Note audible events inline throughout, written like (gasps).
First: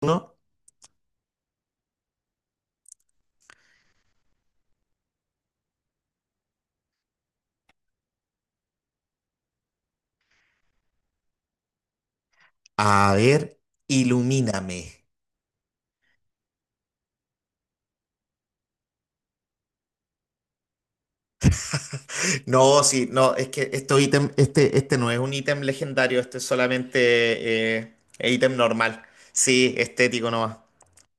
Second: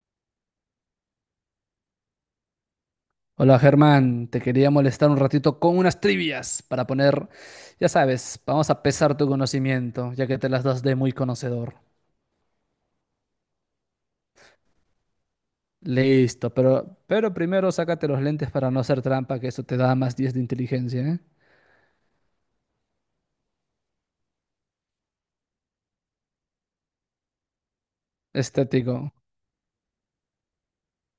Uno. Hola Germán, te quería molestar un ratito con unas trivias para poner, ya sabes, vamos a pesar tu conocimiento, ya que te las das de muy conocedor. A ver, ilumíname. Listo, pero primero sácate los lentes para no hacer trampa, que eso te da más diez de inteligencia, ¿eh? No, sí, no, es que esto ítem, este no es un ítem legendario, este es solamente ítem Estético. normal. Sí, estético nomás.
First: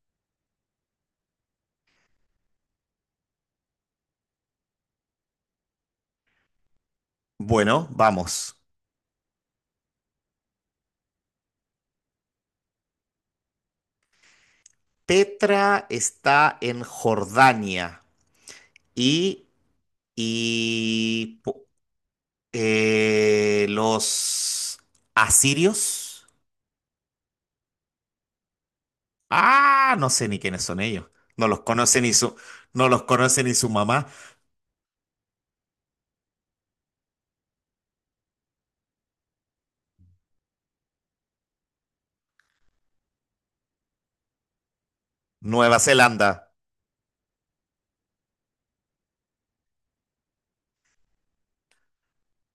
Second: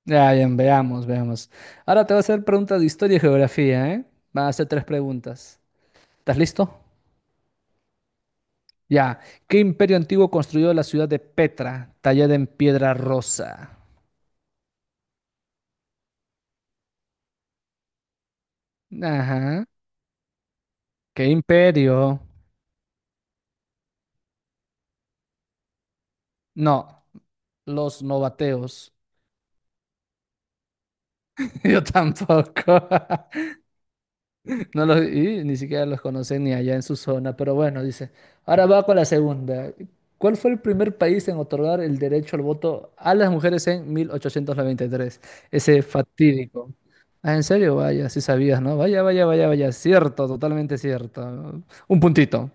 Ya, bien, veamos, veamos. Ahora te voy a hacer preguntas de historia y geografía, ¿eh? Van a hacer tres preguntas. ¿Estás listo? Bueno, vamos. Ya. ¿Qué imperio antiguo construyó la ciudad de Petra, tallada en piedra rosa? Petra está en Jordania y, Ajá. ¿Qué y po- imperio? Los asirios. No, los novateos. Ah, no sé ni quiénes son ellos. No los (laughs) Yo conoce ni su, tampoco. no los conoce (laughs) ni su mamá. No los, y ni siquiera los conocen ni allá en su zona, pero bueno, dice. Ahora va con la segunda. ¿Cuál fue el primer país en otorgar el derecho al voto a las mujeres en 1893? Nueva Ese Zelanda. fatídico. Ah, ¿en serio? Vaya, sí sabías, ¿no? Vaya, vaya, vaya, vaya. Cierto, totalmente cierto. Un puntito.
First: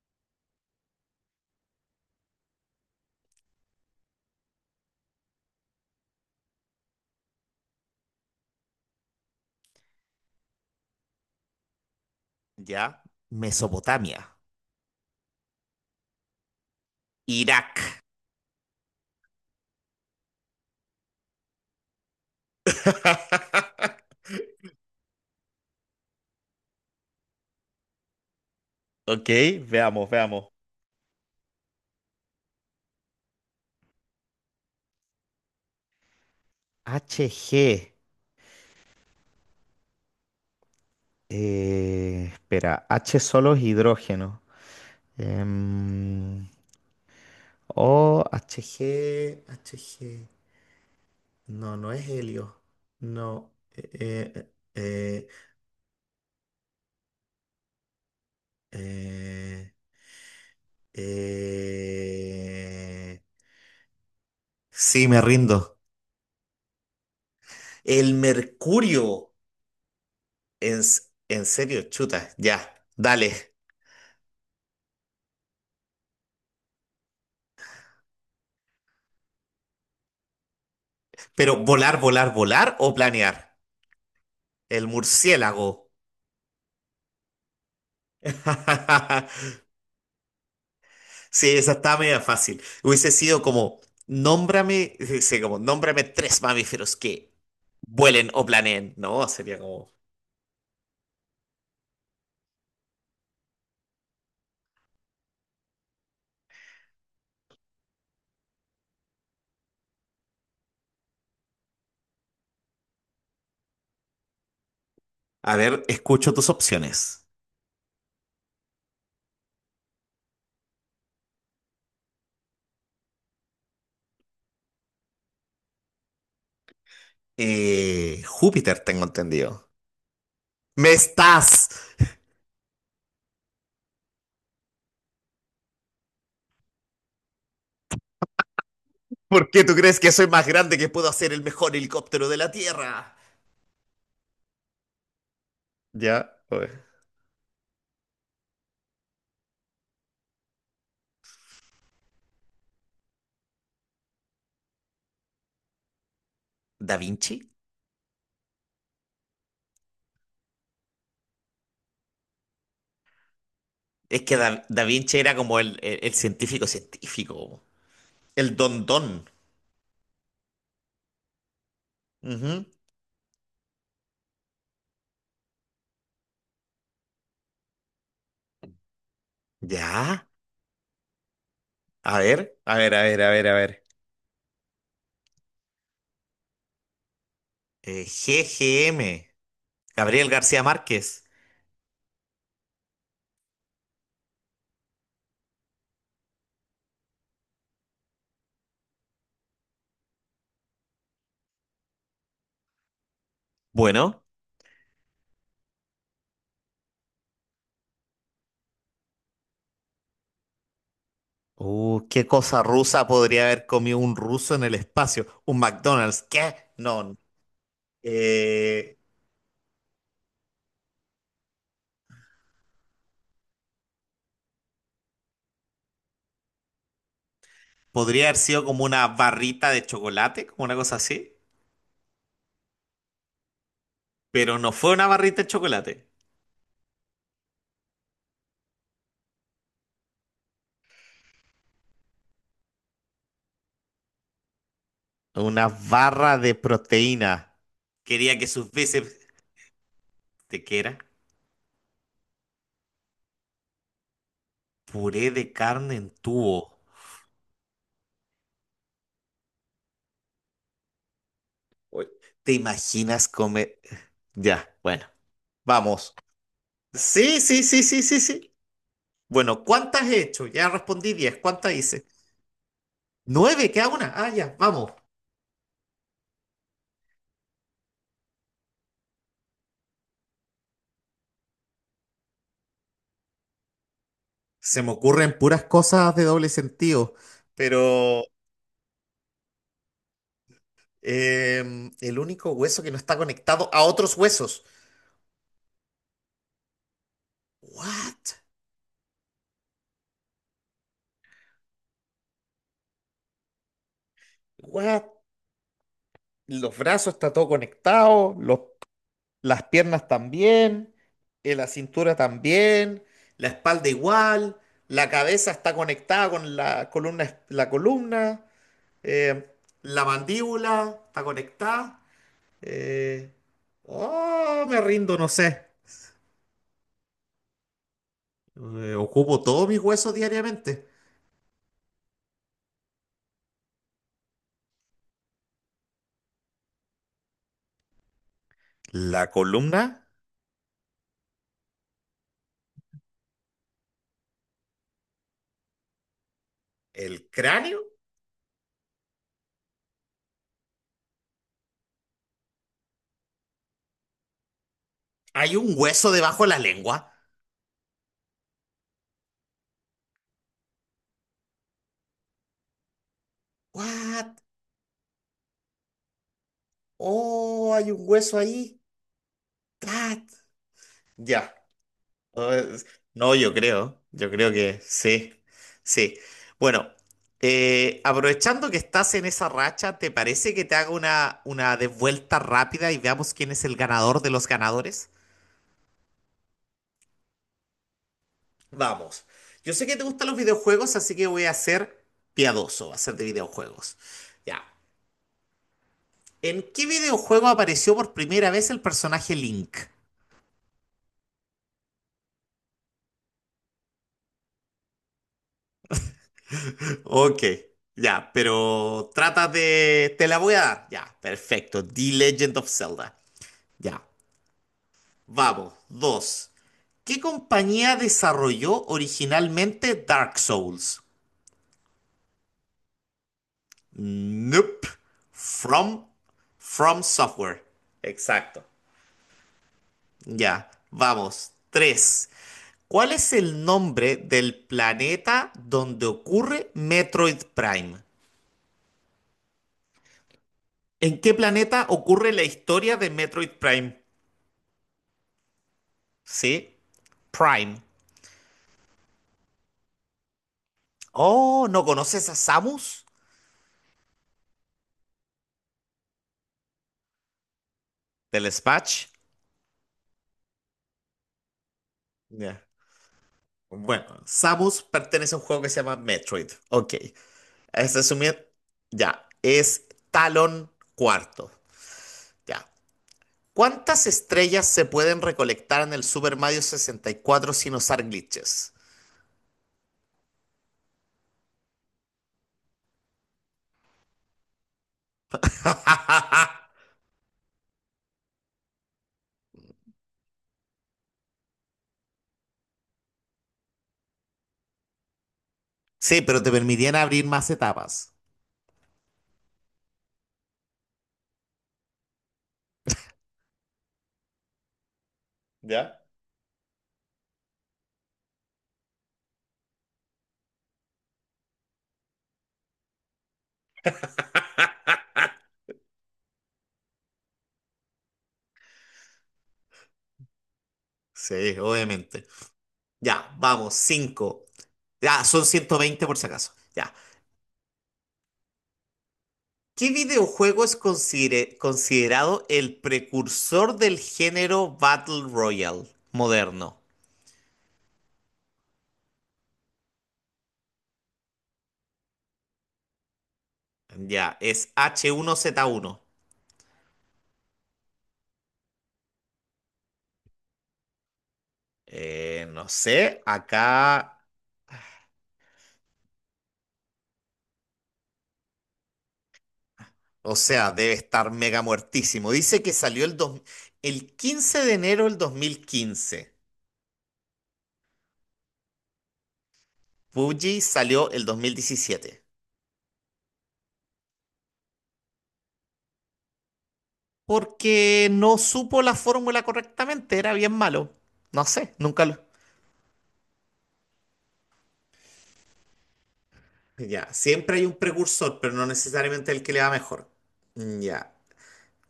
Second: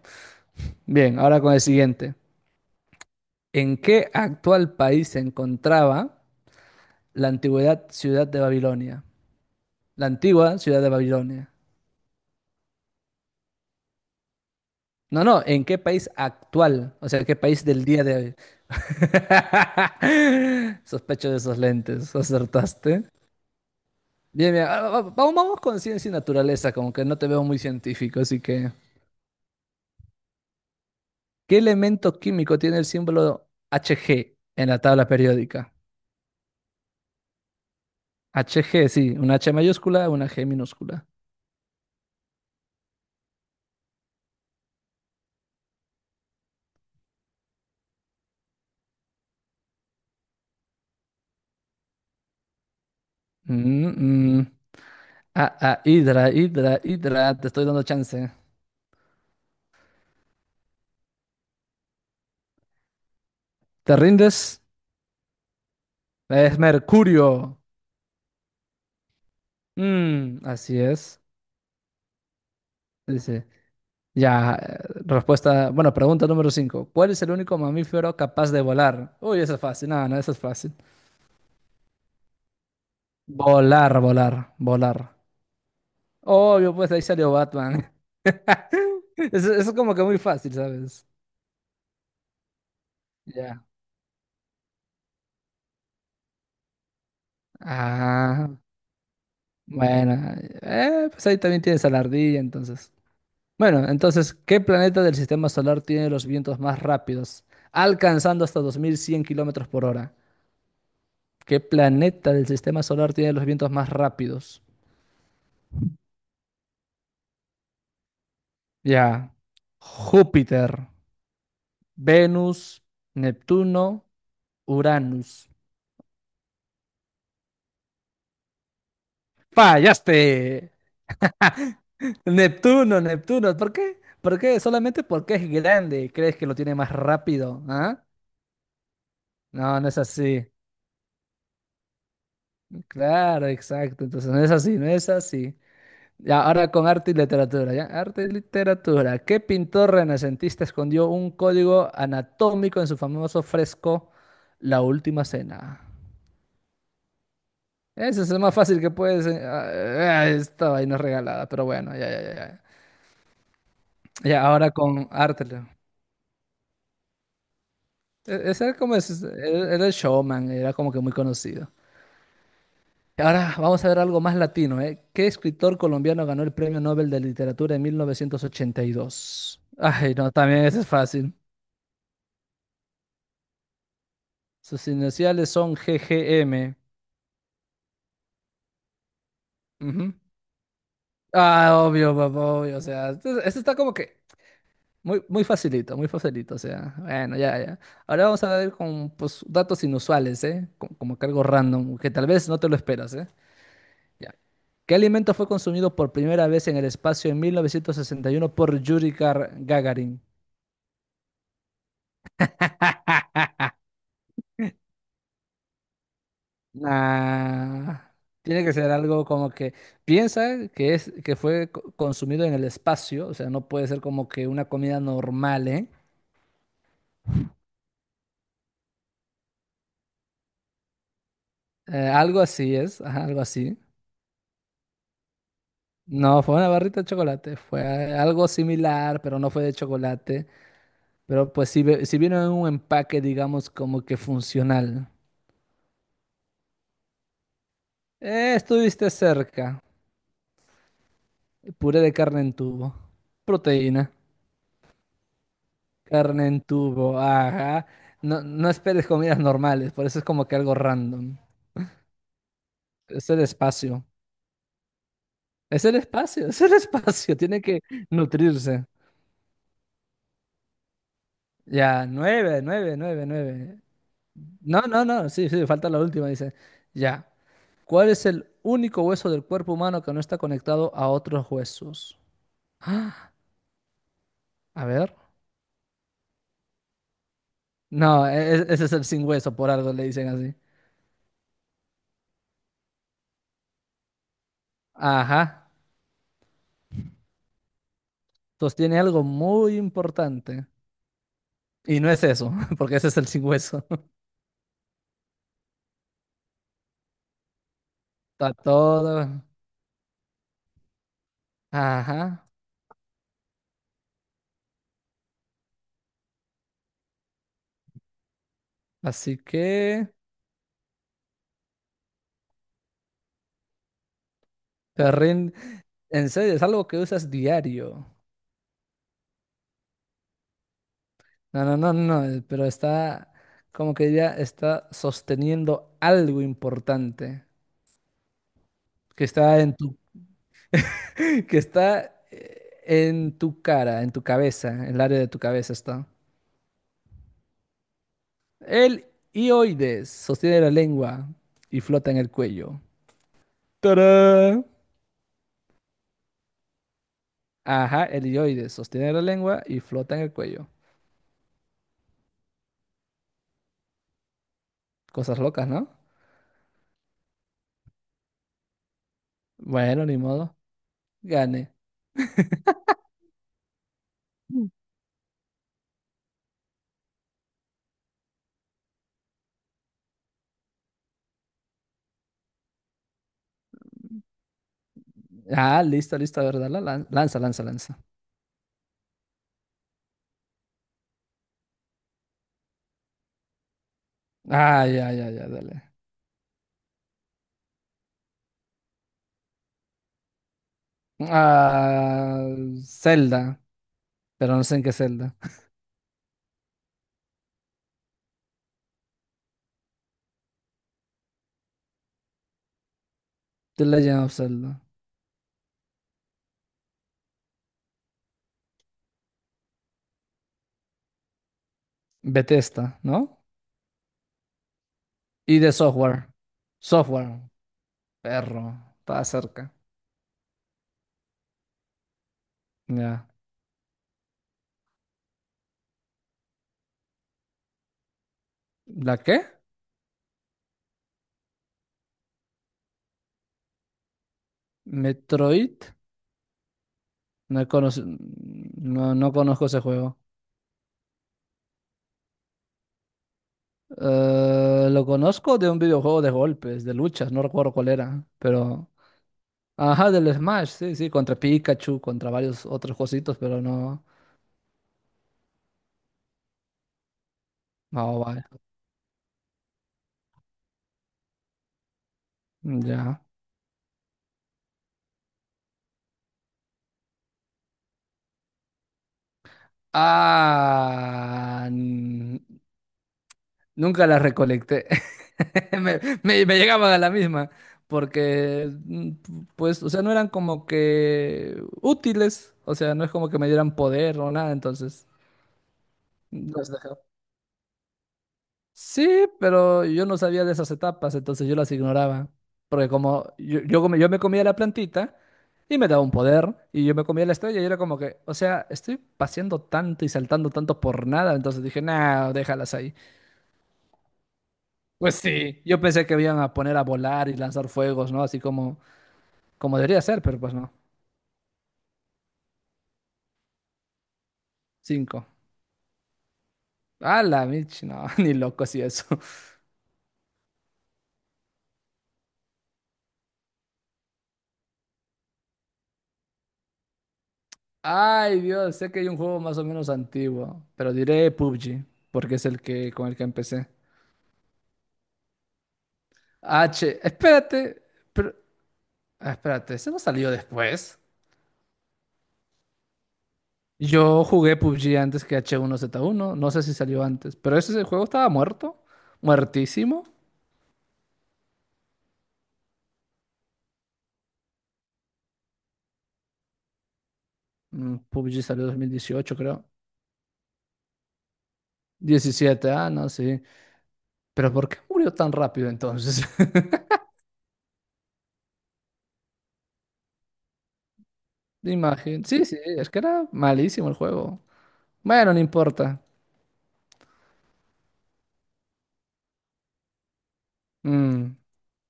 Bien, ahora con el siguiente. ¿En qué actual país se encontraba la antigüedad ciudad de Babilonia? La antigua ciudad de Babilonia. ¿Ya? Mesopotamia. No, no, ¿en qué país actual? O sea, ¿qué país del Irak. día de hoy? (laughs) Sospecho de esos lentes, acertaste. (laughs) Bien, bien, ah, vamos, vamos con ciencia y naturaleza, como que no te veo muy científico, así que... Ok, veamos, veamos. ¿Qué elemento químico tiene el símbolo Hg en la tabla periódica? HG. Hg, sí, una H mayúscula, una G minúscula. Espera, H solo es hidrógeno. Em, o HG, HG. No, no es helio. No. Mm, mm. Eh, Ah, ah, hidra, hidra, hidra, te estoy dando chance. eh, eh, eh, ¿Te rindes? Sí, me rindo. Es mercurio. El mercurio. Mm, así es. En serio, chuta. Ya, dale. Dice, ya, respuesta, bueno, pregunta número 5. ¿Cuál es el único mamífero capaz de volar? Uy, eso es fácil, no, no, eso es fácil. Pero volar, volar, volar o planear. Volar, volar, El volar. murciélago. Obvio, pues ahí salió Batman. (laughs) (laughs) Eso es como que muy fácil, ¿sabes? Sí, esa estaba media fácil. Hubiese sido Ya. como, nómbrame, sí, sí, como, nómbrame tres mamíferos que vuelen o Ah, planeen. No, sería como, bueno, pues ahí también tienes a la ardilla, entonces. Bueno, entonces, ¿qué planeta del sistema solar tiene los vientos más rápidos, alcanzando hasta 2100 km/h? ¿Qué planeta del sistema solar tiene los vientos más rápidos? a ver, escucho tus opciones. Ya. Júpiter, Venus, Neptuno, Uranus. Júpiter, tengo entendido. ¡Fallaste! ¿Me estás? Neptuno, Neptuno. ¿Por qué? ¿Por qué? Solamente porque es grande. ¿Crees que lo tiene más rápido? ¿Ah? ¿Por qué tú No, no es crees que soy más así. grande que puedo hacer el mejor helicóptero de la Tierra? Claro, exacto. Entonces no es así, no es así. Ya, Ya, ahora oye. con arte y literatura, ¿ya? Arte y literatura. ¿Qué pintor renacentista escondió un código anatómico en su famoso fresco La Última Cena? ¿Da Vinci? Ese es el más fácil que puedes... esta vaina es regalada, pero bueno, ya, ya, ya. Ya, Es que Ya, ahora Da con Vinci era arte. como Leo. El científico científico. El Ese era don como... don. Era el showman, era como que muy conocido. Ujú. Y ahora vamos a ver algo más latino, ¿eh? ¿Qué escritor colombiano ganó el Premio Nobel de Literatura en 1982? Ay, Ya. no, también ese es fácil. A ver, a ver, a ver, a ver, a ver. Sus iniciales son GGM. G G M, Ujú. Gabriel García Márquez. Ah, obvio, papá, obvio. O sea, esto está como que muy, muy facilito, muy facilito. O sea, bueno, ya, ya. Ahora vamos a ver con pues, datos inusuales, ¿eh? Como, que algo random, que tal vez no te lo esperas, ¿eh? Bueno. Ya. ¿Qué alimento fue consumido por primera vez en el espacio en 1961 por Yuri Gagarin? ¿Qué cosa (laughs) rusa podría haber comido un ruso en el espacio? ¿Un McDonald's? ¿Qué? No. Nah, tiene que ser Eh, algo como que piensa que es que fue consumido en el espacio, o sea, no puede ser como que una comida normal, ¿eh? Podría haber sido como una barrita de chocolate, como una cosa así. Algo así es, ajá, algo así. Pero no fue una barrita de chocolate. No, fue una barrita de chocolate, fue algo similar, pero no fue de chocolate. Pero pues si, si vino en un empaque, digamos, como que funcional. Una barra de proteína. Quería que sus Estuviste bíceps... cerca. ¿De qué era? Puré de carne en tubo. Proteína. Puré de carne en Carne tubo. en tubo, ajá. No, no esperes comidas normales, por eso es como que algo random. Oye, ¿te imaginas Es el comer? espacio. Ya, bueno, Es el vamos. espacio, (laughs) es el espacio. Sí, Tiene sí, que sí, sí, sí, sí. nutrirse. Bueno, ¿cuántas he hecho? Ya respondí 10. ¿Cuántas hice? Ya, nueve, nueve, nueve, Nueve, nueve. queda una. Ah, ya, No, vamos. no, no, sí, sí, falta la última, dice. Ya. ¿Cuál es el único hueso del cuerpo humano que no está conectado a otros huesos? (gasps) Ah, Se a me ver. ocurren puras cosas de doble sentido, pero No, ese es el sin hueso, por algo le dicen así. El único hueso que no está conectado a otros huesos. Ajá. What? Entonces tiene algo muy importante. Y no es eso, (laughs) porque ese es el sin hueso. (laughs) What? Los brazos está todo conectado, Está los todo. las piernas también, la cintura Ajá. también, la espalda igual, la cabeza está conectada con la columna, la columna, Así eh, la que. mandíbula está conectada. eh, oh, me rindo, no Perrin. sé. En serio, es algo que usas diario. Ocupo todos mis huesos diariamente. No, no, no, no. Pero está. Como que ya está sosteniendo algo importante. Que La está en tu. columna, (laughs) Que está en tu cara, en tu cabeza. En el área de tu cabeza está. el cráneo, El hioides sostiene la lengua y flota en el cuello. ¡Tarán! hay un hueso debajo de la lengua. Ajá, helioides, sostiene la lengua y flota en el cuello. What? Cosas locas, ¿no? Oh, hay un hueso ahí. Bueno, ni Tat. modo. Ya. Gane. Pues, no, yo creo Mm. que sí, sí. Bueno, aprovechando que estás en esa racha, ¿te parece que te haga una devuelta rápida y veamos quién es el ganador de los ganadores? Ah, listo, listo, a ver, dale, lanza, lanza, lanza. Vamos, yo sé que te gustan los videojuegos, así que voy a ser piadoso, va a ser de videojuegos. Ya, Ah, ya, ya, ya, dale. ¿en qué videojuego apareció por primera vez el personaje Link? Ah, Zelda, pero no sé en qué Zelda. (laughs) Ok, ya, pero trata de... Te la voy a dar. Ya, perfecto. The Legend of Zelda. The Ya. Legend of Zelda. Vamos, dos. ¿Qué compañía desarrolló originalmente Dark Souls? Bethesda, ¿no? Nope. Y de From, software. From Software, Software. Exacto. perro, estaba cerca. Ya, vamos. Tres. ¿Cuál Ya. es el nombre del planeta donde ocurre Metroid Prime? ¿La qué? ¿En qué planeta ocurre la historia de Metroid Prime? Metroid. Sí, No he Prime. conoc- No, no conozco ese juego. Oh, ¿no conoces a Samus? Lo conozco de un videojuego de golpes, de luchas, no recuerdo cuál era, Del pero... Smash. Ajá, del Smash, sí, sí, contra Pikachu, contra Ya. varios otros cositos, pero no... Bueno, Samus pertenece a un juego que se llama Metroid. Ok. Es No, vaya. resumir, ya, es Talon cuarto. Ya. Ya. ¿Cuántas estrellas se pueden recolectar en el Super Mario 64 sin usar glitches? Ah, nunca las recolecté. (laughs) Me (laughs) llegaban a la misma, porque, pues, o sea, no eran como que útiles, o sea, no es como que me dieran poder o nada, entonces... Sí, pero te las permitían dejaba. abrir más etapas. Sí, pero yo no sabía de esas etapas, entonces yo las ignoraba. Porque como yo me comía la plantita y me ¿Ya? daba un poder, y yo me comía la estrella y era como que, o sea, estoy paseando tanto y saltando tanto por nada, entonces dije, nah, déjalas ahí. Pues sí, yo pensé que iban a poner a volar y lanzar fuegos, ¿no? Así como, como debería ser, pero pues no. Sí, obviamente. Ya, vamos, 5. Ya, Cinco. son 120 por si acaso. Ya. A la mich, no, (laughs) ni loco si eso. ¿Qué videojuego es considerado el precursor del género Battle Royale moderno? Ay, Dios, sé que hay un juego más o menos antiguo, pero diré PUBG, porque es el que con el que empecé. Ya, es H1Z1. Espérate, pero, espérate, ¿ese no salió después? No sé, acá, Yo jugué PUBG antes que H1Z1, no sé si salió antes, pero ese juego estaba muerto, muertísimo. o sea, debe estar mega muertísimo. Dice que salió el 15 de enero del 2015. PUBG salió en 2018, creo. PUBG salió el 2017. Diecisiete no, sí. Pero ¿por qué murió tan rápido entonces? (laughs) Porque no supo la fórmula correctamente, era bien malo. No sé, nunca lo... Imagen. Sí, sí, es que era malísimo el juego. Bueno, no importa. Ya, siempre hay un precursor, pero no necesariamente el que le va mejor. Mm, ya, Mm,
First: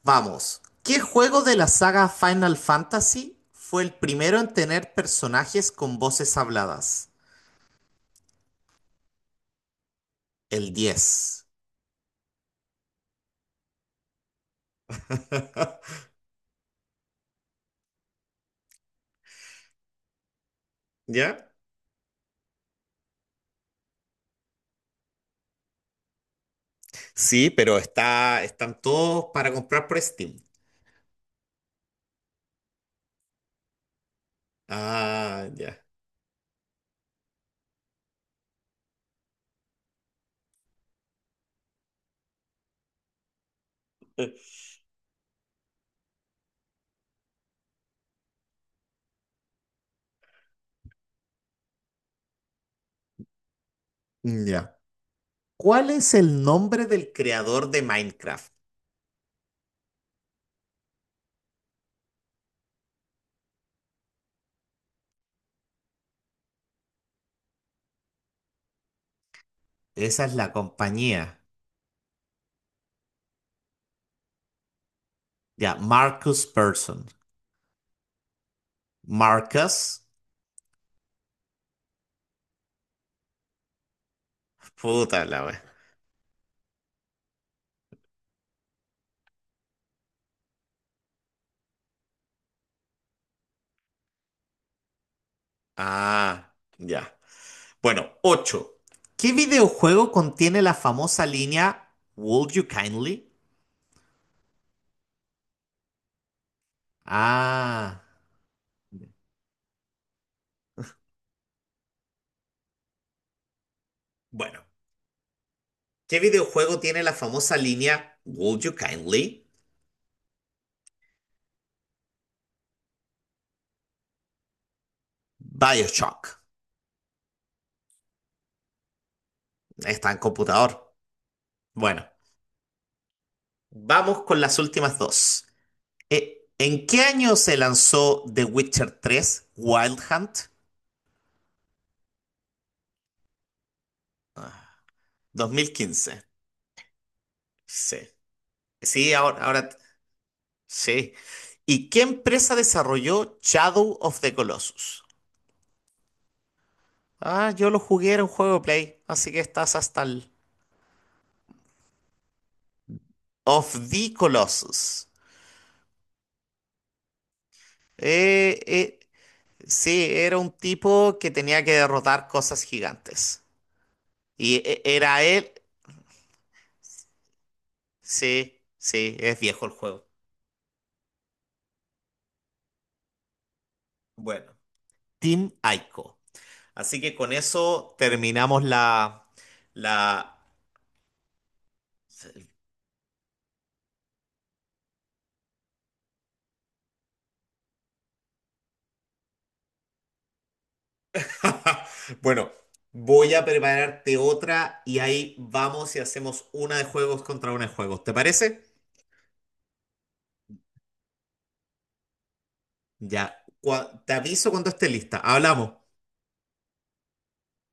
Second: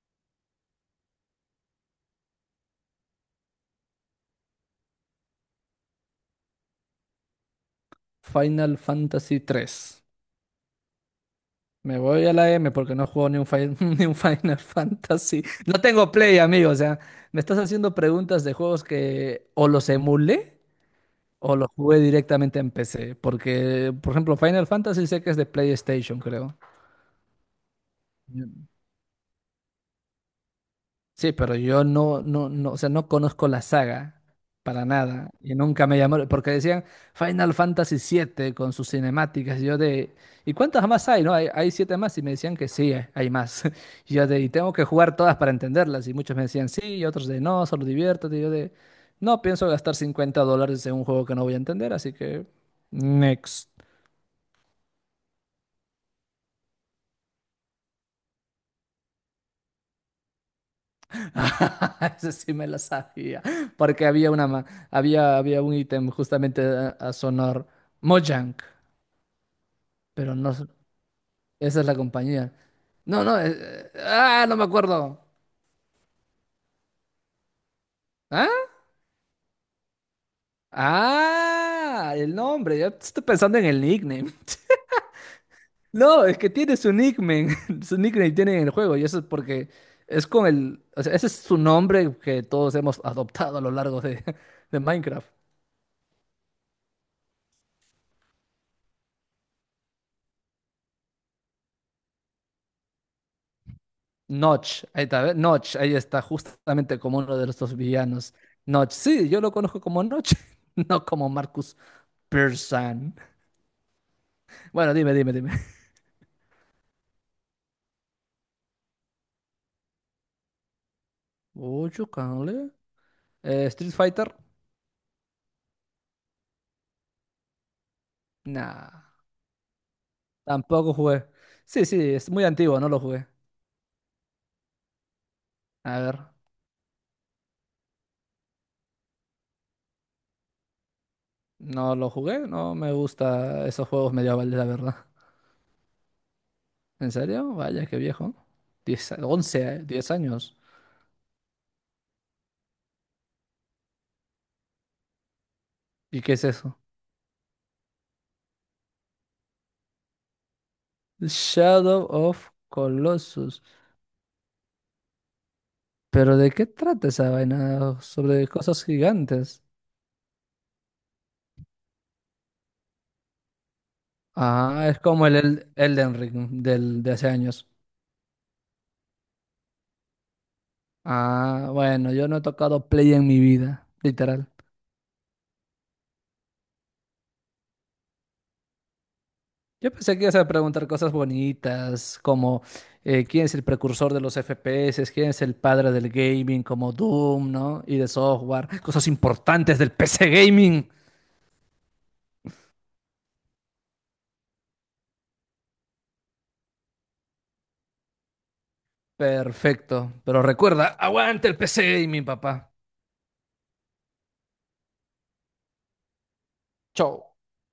vamos. ¿Qué juego de la saga Final Fantasy fue el primero en tener personajes con voces habladas? Final Fantasy 3. El diez. Me voy a la M porque no juego ni un, (laughs) ni un Final Fantasy. No tengo Play, amigo. O sea, me estás haciendo preguntas de juegos que o los emulé ¿Ya? o los jugué directamente en PC. Porque, por ejemplo, Final Fantasy sé que es de PlayStation, creo. Sí, pero está, están todos para comprar por Steam. Sí, pero yo no, o sea, no conozco la saga para nada Ah, y ya. nunca me llamó, porque decían Final Fantasy siete con sus cinemáticas, y yo de, ¿y cuántas más hay? ¿No? Hay siete más y me decían que sí, hay más. (laughs) Y yo de, y (laughs) tengo que jugar todas para entenderlas y muchos me decían sí y otros de, no, solo diviértete, y yo de, no pienso gastar $50 en un juego que no voy a entender, así que next. Mm, ya. ¿Cuál es el nombre del creador de Minecraft? (laughs) Ese sí me la sabía, porque había un ítem justamente a sonor Mojang, Esa es pero no, la compañía. esa es la compañía. No, no, no me acuerdo. Ya, Marcus Person. ¿Ah? Marcus. Ah, el nombre, yo estoy pensando en el nickname. (laughs) Puta la wea. No, es que tiene su nickname, (laughs) su nickname tiene en el juego, y eso es porque es con el, o sea, ese es su nombre que todos hemos adoptado a lo largo de, (laughs) de Minecraft. Ah, ya. Bueno, 8. ¿Qué videojuego contiene la famosa línea Would you kindly? Notch, ahí está, ¿ve? Notch, ahí está, justamente como uno de los dos Ah, villanos. Notch, sí, yo lo conozco como Notch, (laughs) no como Marcus Pearson. bueno. Bueno, dime, dime, dime. ¿Qué videojuego tiene la famosa línea Would you kindly? Ocho, cale. Street Fighter, BioShock. nah, Está en tampoco computador. jugué. Sí, sí, Bueno, es muy antiguo, no lo jugué. vamos con las últimas dos. A ver, ¿En qué año se lanzó The Witcher 3 Wild Hunt? no lo jugué, no me gusta esos juegos medievales, la Ah, verdad. 2015. ¿En serio? Vaya, qué Sí. viejo. Sí, 10, ahora, 11 ahora 10 años. sí. ¿Y qué empresa desarrolló Shadow of the Colossus? ¿Y qué es eso? Ah, yo lo jugué, era un juego de Play, así que estás hasta el... Shadow of Colossus. Of the Colossus. ¿Pero de qué trata esa vaina? ¿Sobre Eh, cosas eh, gigantes? sí, era un tipo que tenía que derrotar cosas gigantes. Ah, es Era como él... el Elden Ring de hace años. Sí, sí, es viejo el juego. Ah, bueno, yo no he tocado Play en mi vida, literal. Bueno, Team Ico. Así que con eso terminamos la... Yo pensé que ibas la... a preguntar cosas bonitas, como quién es el precursor de los FPS, quién es el padre del gaming, como Doom, ¿no? Y de software, cosas importantes del PC gaming. (laughs) Bueno, voy a prepararte otra y ahí vamos y hacemos una de juegos contra una de juegos. ¿Te parece? Perfecto, pero recuerda, aguante el PC gaming, papá. Ya, te aviso cuando esté lista. Hablamos. Chau.